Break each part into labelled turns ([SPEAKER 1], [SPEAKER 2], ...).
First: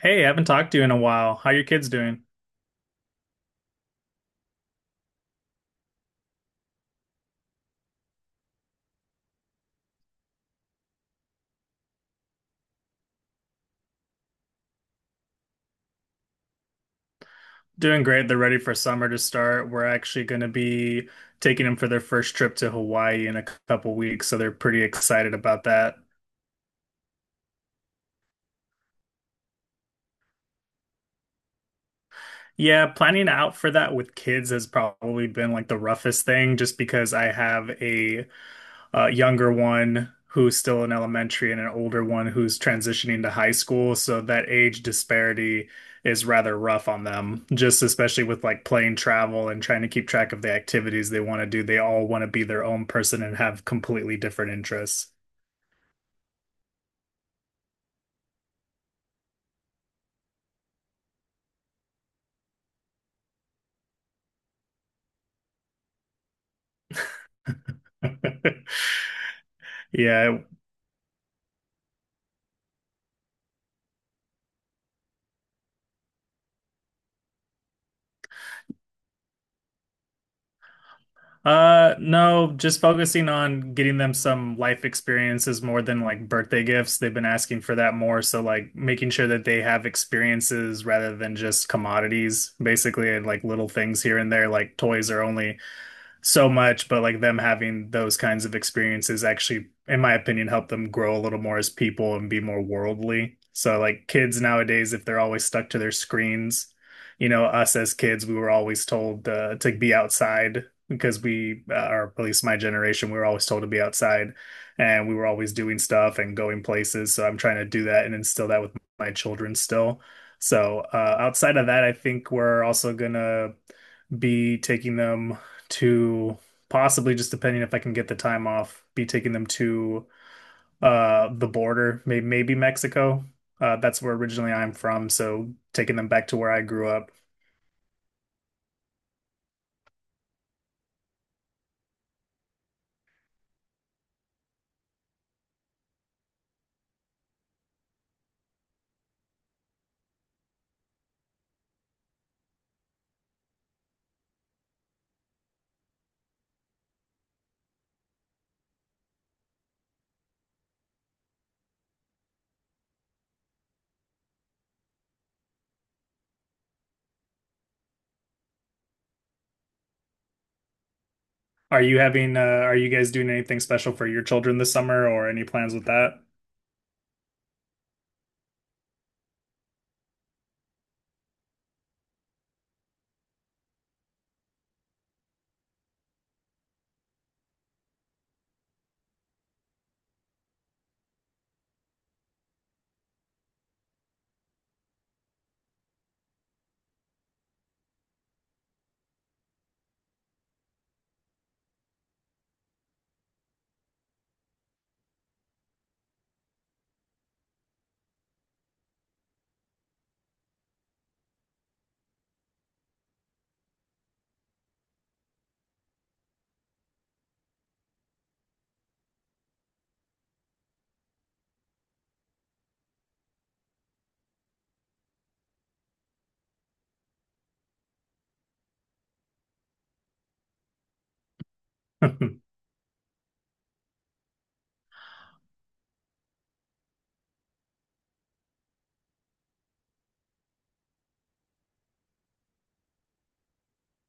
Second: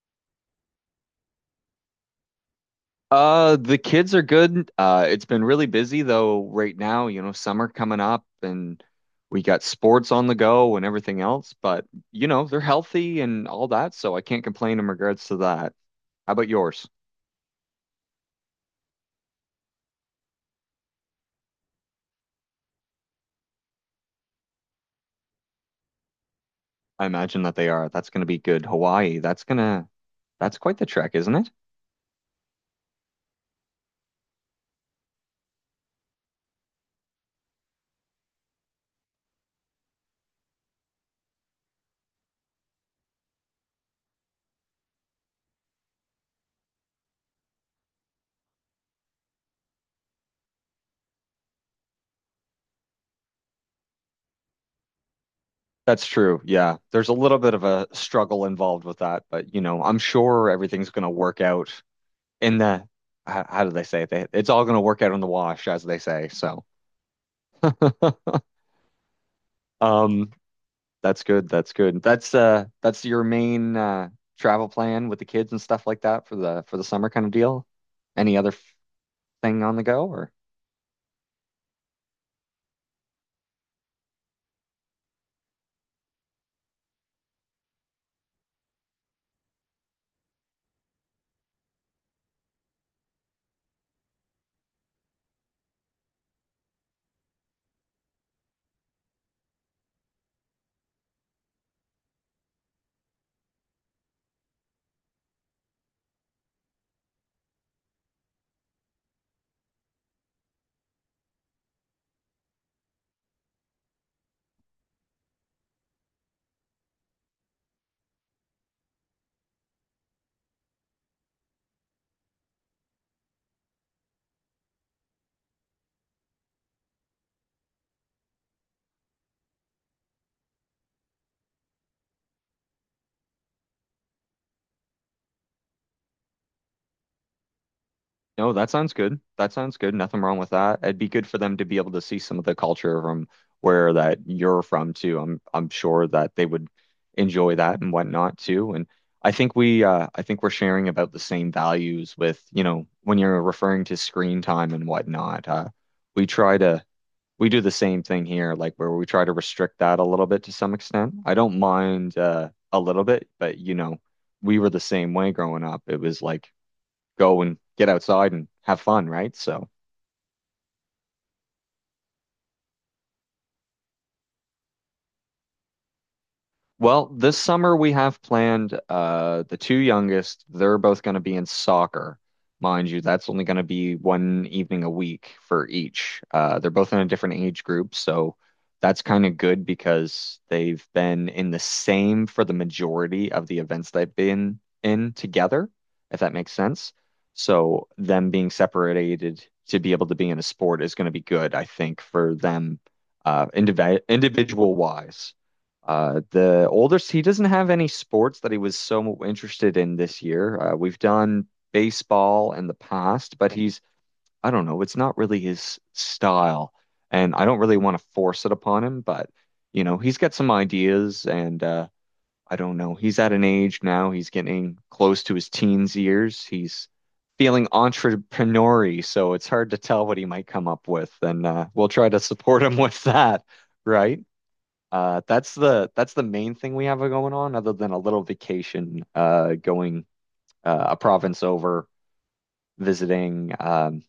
[SPEAKER 1] Hey, I haven't talked to you in a while. How your kids doing?
[SPEAKER 2] The kids are good. It's been really busy though right now, you know, summer coming up and we got sports on the go and everything else, but you know, they're healthy and all that, so I can't complain in regards to that. How about yours?
[SPEAKER 1] Doing great. They're ready for summer to start. We're actually going to be taking them for their first trip to Hawaii in a couple weeks, so they're pretty excited about that.
[SPEAKER 2] I imagine that they are. That's going to be good. Hawaii, that's quite the trek, isn't it?
[SPEAKER 1] Yeah, planning out for that with kids has probably been like the roughest thing just because I have a younger one who's still in elementary and an older one who's transitioning to high school. So that age disparity is rather rough on them, just especially with like plane travel and trying to keep track of the activities they want to do. They all want to be their own person and have completely different interests.
[SPEAKER 2] That's true. Yeah. There's a little bit of a struggle involved with that, but you know, I'm sure everything's going to work out in the, how do they say it? It's all going to work out in the wash, as they say. So. Um,
[SPEAKER 1] Yeah.
[SPEAKER 2] that's good. That's good. That's your main travel plan with the kids and stuff like that for the summer kind of deal. Any other thing on the go or?
[SPEAKER 1] No, just focusing on getting them some life experiences more than like birthday gifts. They've been asking for that more, so like making sure that they have experiences rather than just commodities, basically, and like little things here and there. Like toys are only so much, but like them having those kinds of experiences actually, in my opinion, help them grow a little more as people and be more worldly. So like kids nowadays, if they're always stuck to their screens, you know, us as kids, we were always told to be outside because we, or at least my generation, we were always told to be outside and we were always doing stuff and going places. So I'm trying to do that and instill that with my children still. So outside of that, I think we're also gonna be taking them to possibly, just depending if I can get the time off, be taking them to the border, maybe Mexico. That's where originally I'm from, so taking them back to where I grew up.
[SPEAKER 2] No, that sounds good. That sounds good. Nothing wrong with that. It'd be good for them to be able to see some of the culture from where that you're from too. I'm sure that they would enjoy that and whatnot too. And I think we I think we're sharing about the same values with, you know, when you're referring to screen time and whatnot. We try to We do the same thing here, like where we try to restrict that a little bit to some extent. I don't mind a little bit, but you know, we were the same way growing up. It was like go and get outside and have fun, right? So
[SPEAKER 1] Are you having are you guys doing anything special for your children this summer or any plans with that?
[SPEAKER 2] well, this summer we have planned the two youngest, they're both going to be in soccer. Mind you, that's only going to be one evening a week for each. They're both in a different age group, so that's kind of good because they've been in the same for the majority of the events they've been in together, if that makes sense. So them being separated to be able to be in a sport is going to be good, I think, for them individual wise. The oldest, he doesn't have any sports that he was so interested in this year. We've done baseball in the past, but he's, I don't know, it's not really his style. And I don't really want to force it upon him, but, you know, he's got some ideas and, I don't know. He's at an age now, he's getting close to his teens years. He's feeling entrepreneurial, so it's hard to tell what he might come up with. And, we'll try to support him with that, right? That's the main thing we have going on, other than a little vacation, going a province over, visiting,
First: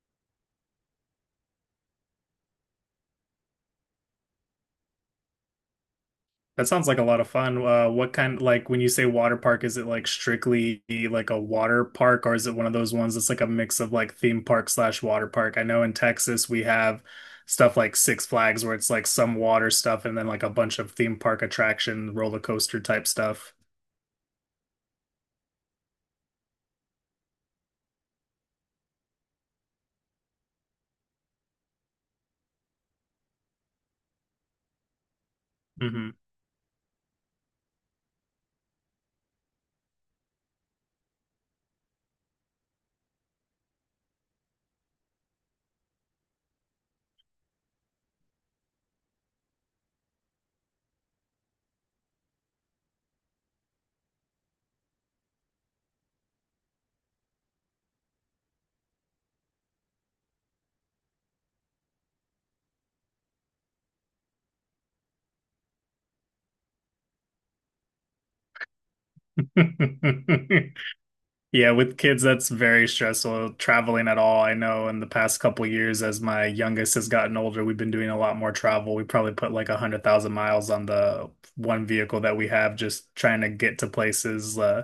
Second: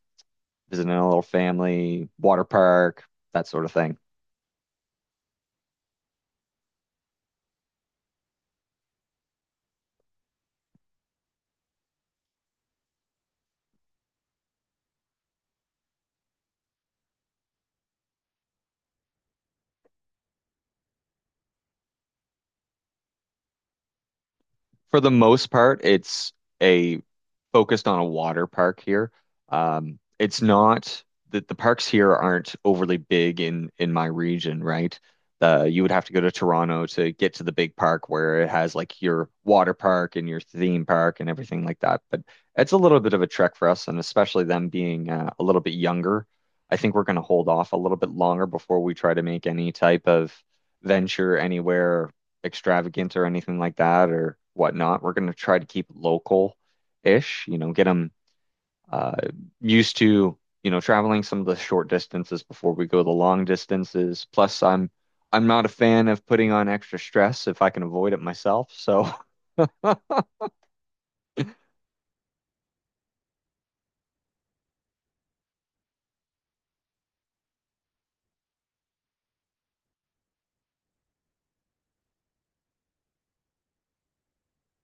[SPEAKER 2] visiting a little family, water park, that sort of thing.
[SPEAKER 1] That sounds like a lot of fun. What kind, like when you say water park, is it like strictly like a water park, or is it one of those ones that's like a mix of like theme park slash water park? I know in Texas we have stuff like Six Flags where it's like some water stuff and then like a bunch of theme park attraction, roller coaster type stuff.
[SPEAKER 2] For the most part, it's a focused on a water park here. It's not that the parks here aren't overly big in my region, right? You would have
[SPEAKER 1] hmm
[SPEAKER 2] to go to Toronto to get to the big park where it has like your water park and your theme park and everything like that. But it's a little bit of a trek for us, and especially them being a little bit younger. I think we're going to hold off a little bit longer before we try to make any type of venture anywhere extravagant or anything like that or whatnot. We're going to try to keep local ish, you know, get them uh, used to, you know, traveling some of the short distances before we go the long distances. Plus, I'm not a fan of putting on extra stress if I can avoid it myself. So,
[SPEAKER 1] Yeah, with kids, that's very stressful traveling at all. I know in the past couple years, as my youngest has gotten older, we've been doing a lot more travel. We probably put like a hundred thousand miles on the one vehicle that we have, just trying to get to places.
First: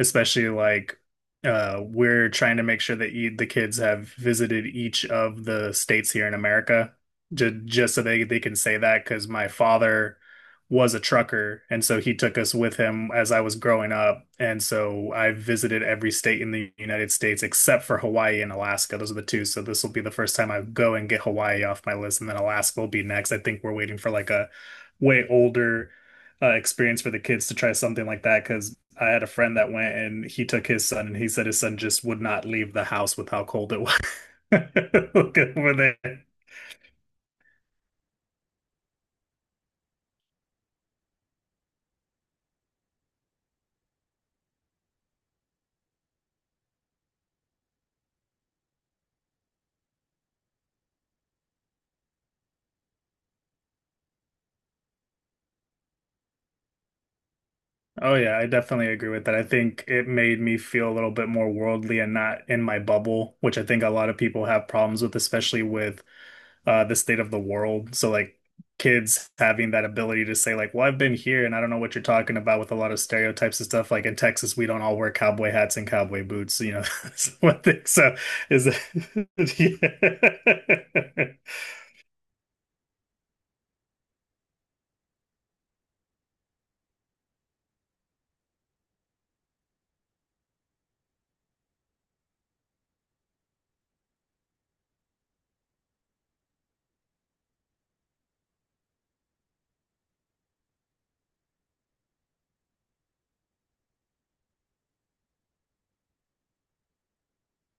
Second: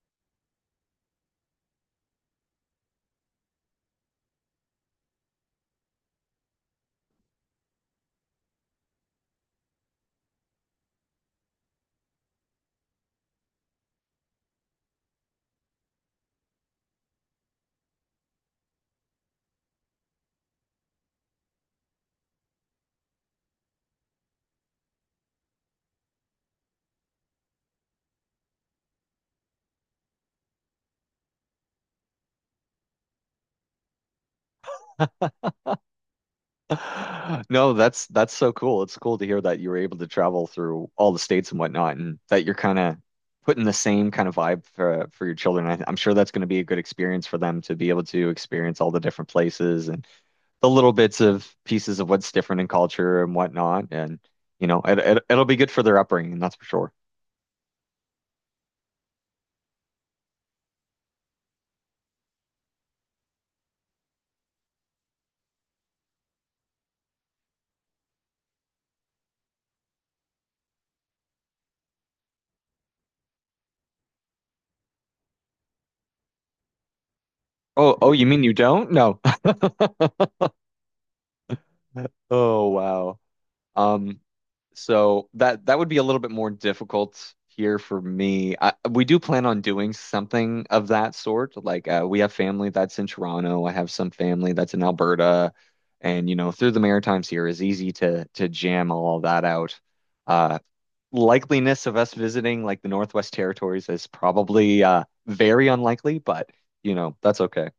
[SPEAKER 1] Especially like we're trying to make sure that e the kids have visited each of the states here in America, just so they can say that because my father was a trucker, and so he took us with him as I was growing up, and so I visited every state in the United States except for Hawaii and Alaska. Those are the two. So this will be the first time I go and get Hawaii off my list, and then Alaska will be next. I think we're waiting for like a way older experience for the kids to try something like that because I had a friend that went and he took his son and he said his son just would not leave the house with how cold it was. Look over there.
[SPEAKER 2] no, that's so cool. It's cool to hear that you were able to travel through all the states and whatnot, and that you're kind of putting the same kind of vibe for your children. I'm sure that's going to be a good experience for them to be able to experience all the different places and the little bits of pieces of what's different in culture and whatnot. And, you know, it'll be good for their upbringing, that's for sure.
[SPEAKER 1] Oh yeah, I definitely agree with that. I think it made me feel a little bit more worldly and not in my bubble, which I think a lot of people have problems with, especially with the state of the world. So like kids having that ability to say like, well, I've been here and I don't know what you're talking about with a lot of stereotypes and stuff. Like in Texas, we don't all wear cowboy hats and cowboy boots, you know. So, I think
[SPEAKER 2] Oh,
[SPEAKER 1] so
[SPEAKER 2] you mean you
[SPEAKER 1] is
[SPEAKER 2] don't? No.
[SPEAKER 1] it? Yeah.
[SPEAKER 2] Oh, wow. Um, so that would be a little bit more difficult here for me. We do plan on doing something of that sort. Like we have family that's in Toronto. I have some family that's in Alberta, and you know, through the Maritimes here is easy to jam all that out. Uh, likeliness of us visiting like the Northwest Territories is probably very unlikely, but you know, that's okay.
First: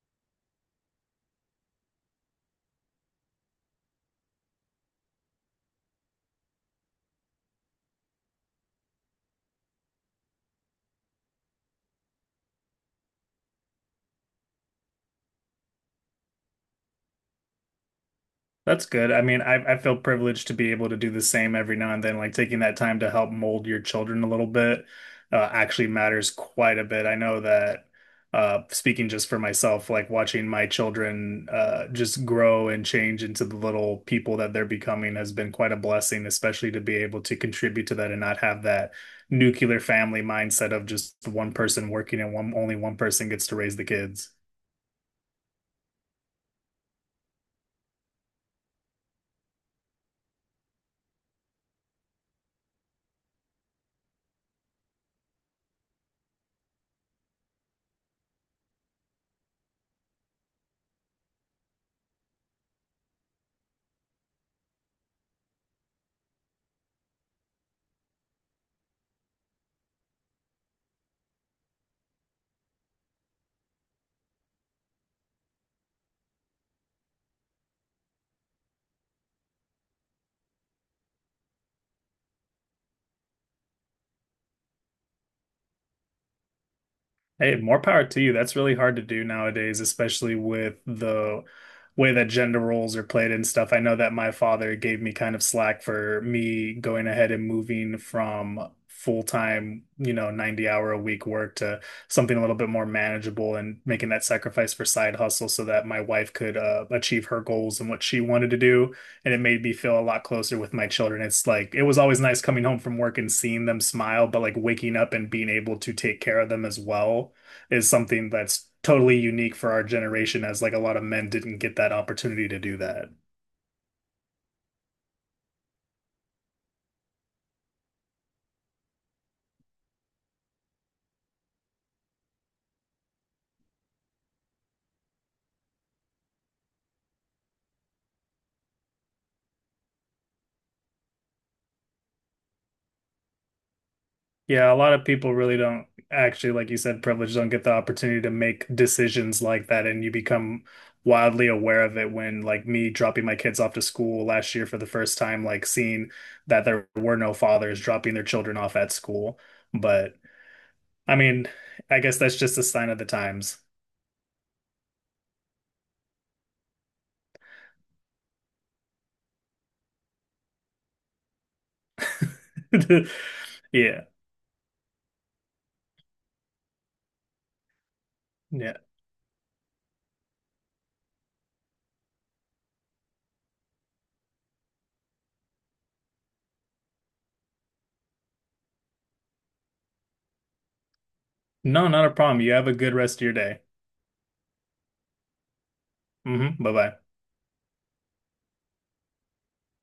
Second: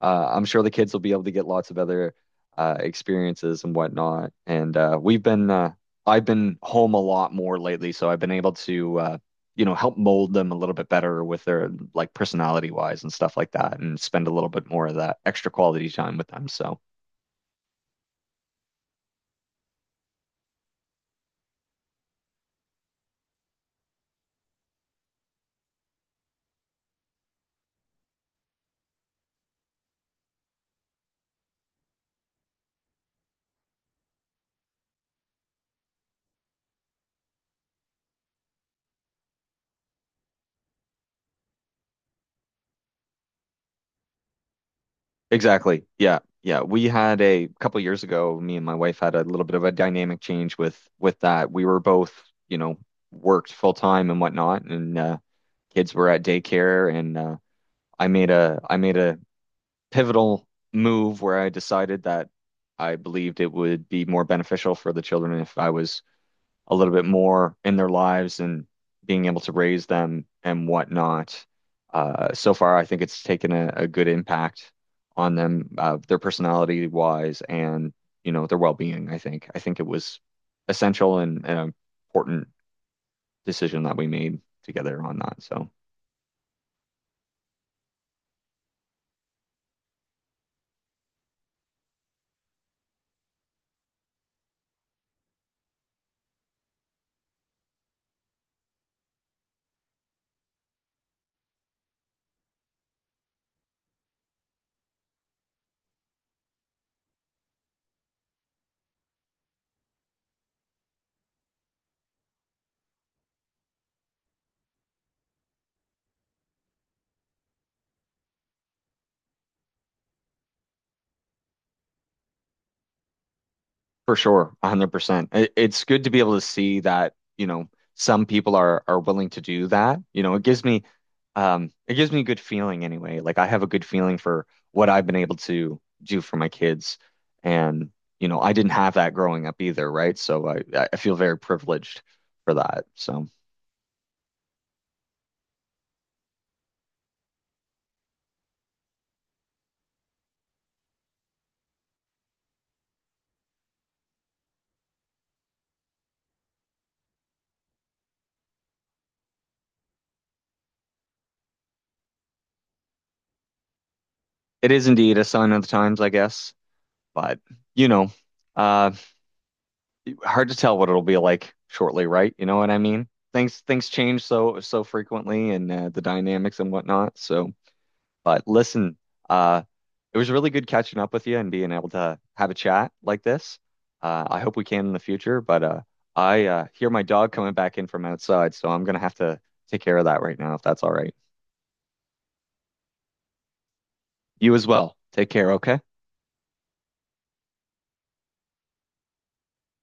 [SPEAKER 2] I'm sure the kids will be able to get lots of other experiences and whatnot. And I've been home a lot more lately, so I've been able to, you know, help mold them a little bit better with their like personality wise and stuff like that, and spend a little bit more of that extra quality time with them. So
[SPEAKER 1] That's good. I mean, I feel privileged to be able to do the same every now and then. Like taking that time to help mold your children a little bit, actually matters quite a bit. I know that, speaking just for myself, like watching my children just grow and change into the little people that they're becoming has been quite a blessing, especially to be able to contribute to that and not have that nuclear family mindset of just one person working and one only one person gets to raise the kids.
[SPEAKER 2] exactly. Yeah. Yeah. We had a couple years ago, me and my wife had a little bit of a dynamic change with that. We were both, you know, worked full time and whatnot, and kids were at daycare, and I made a pivotal move where I decided that I believed it would be more beneficial for the children if I was a little bit more in their lives and being able to raise them and whatnot. So far, I think it's taken a good impact on them, their personality wise and, you know, their well-being, I think. I think it was essential and an important decision that we made together on that. So.
[SPEAKER 1] Hey, more power to you. That's really hard to do nowadays, especially with the way that gender roles are played and stuff. I know that my father gave me kind of slack for me going ahead and moving from full-time, you know, 90 hour a week work to something a little bit more manageable and making that sacrifice for side hustle so that my wife could achieve her goals and what she wanted to do, and it made me feel a lot closer with my children. It's like it was always nice coming home from work and seeing them smile, but like waking up and being able to take care of them as well is something that's totally unique for our generation, as like a lot of men didn't get that opportunity to do that.
[SPEAKER 2] For sure, 100%. It's good to be able to see that, you know, some people are willing to do that. You know, it gives me a good feeling anyway. Like I have a good feeling for what I've been able to do for my kids. And, you know, I didn't have that growing up either, right? I feel very privileged for that. So
[SPEAKER 1] Yeah, a lot of people really don't actually, like you said, privileged, don't get the opportunity to make decisions like that, and you become wildly aware of it when like me dropping my kids off to school last year for the first time, like seeing that there were no fathers dropping their children off at school. But I mean, I guess that's just a sign of the times.
[SPEAKER 2] it is indeed a sign of the times, I guess. But, you know, uh hard to tell what it'll be like shortly, right? You know what I mean? Things
[SPEAKER 1] Yeah.
[SPEAKER 2] change so frequently and the dynamics and whatnot. So, but
[SPEAKER 1] Yeah.
[SPEAKER 2] listen, uh, it was really good catching up with you and being able to have a chat like this. I hope we can in the future, but I hear my dog coming back in from outside, so I'm gonna have to take care of that right now if that's all right.
[SPEAKER 1] No, not a problem. You have a good rest of your day.
[SPEAKER 2] You as well. Take care, okay?
[SPEAKER 1] Hmm bye-bye.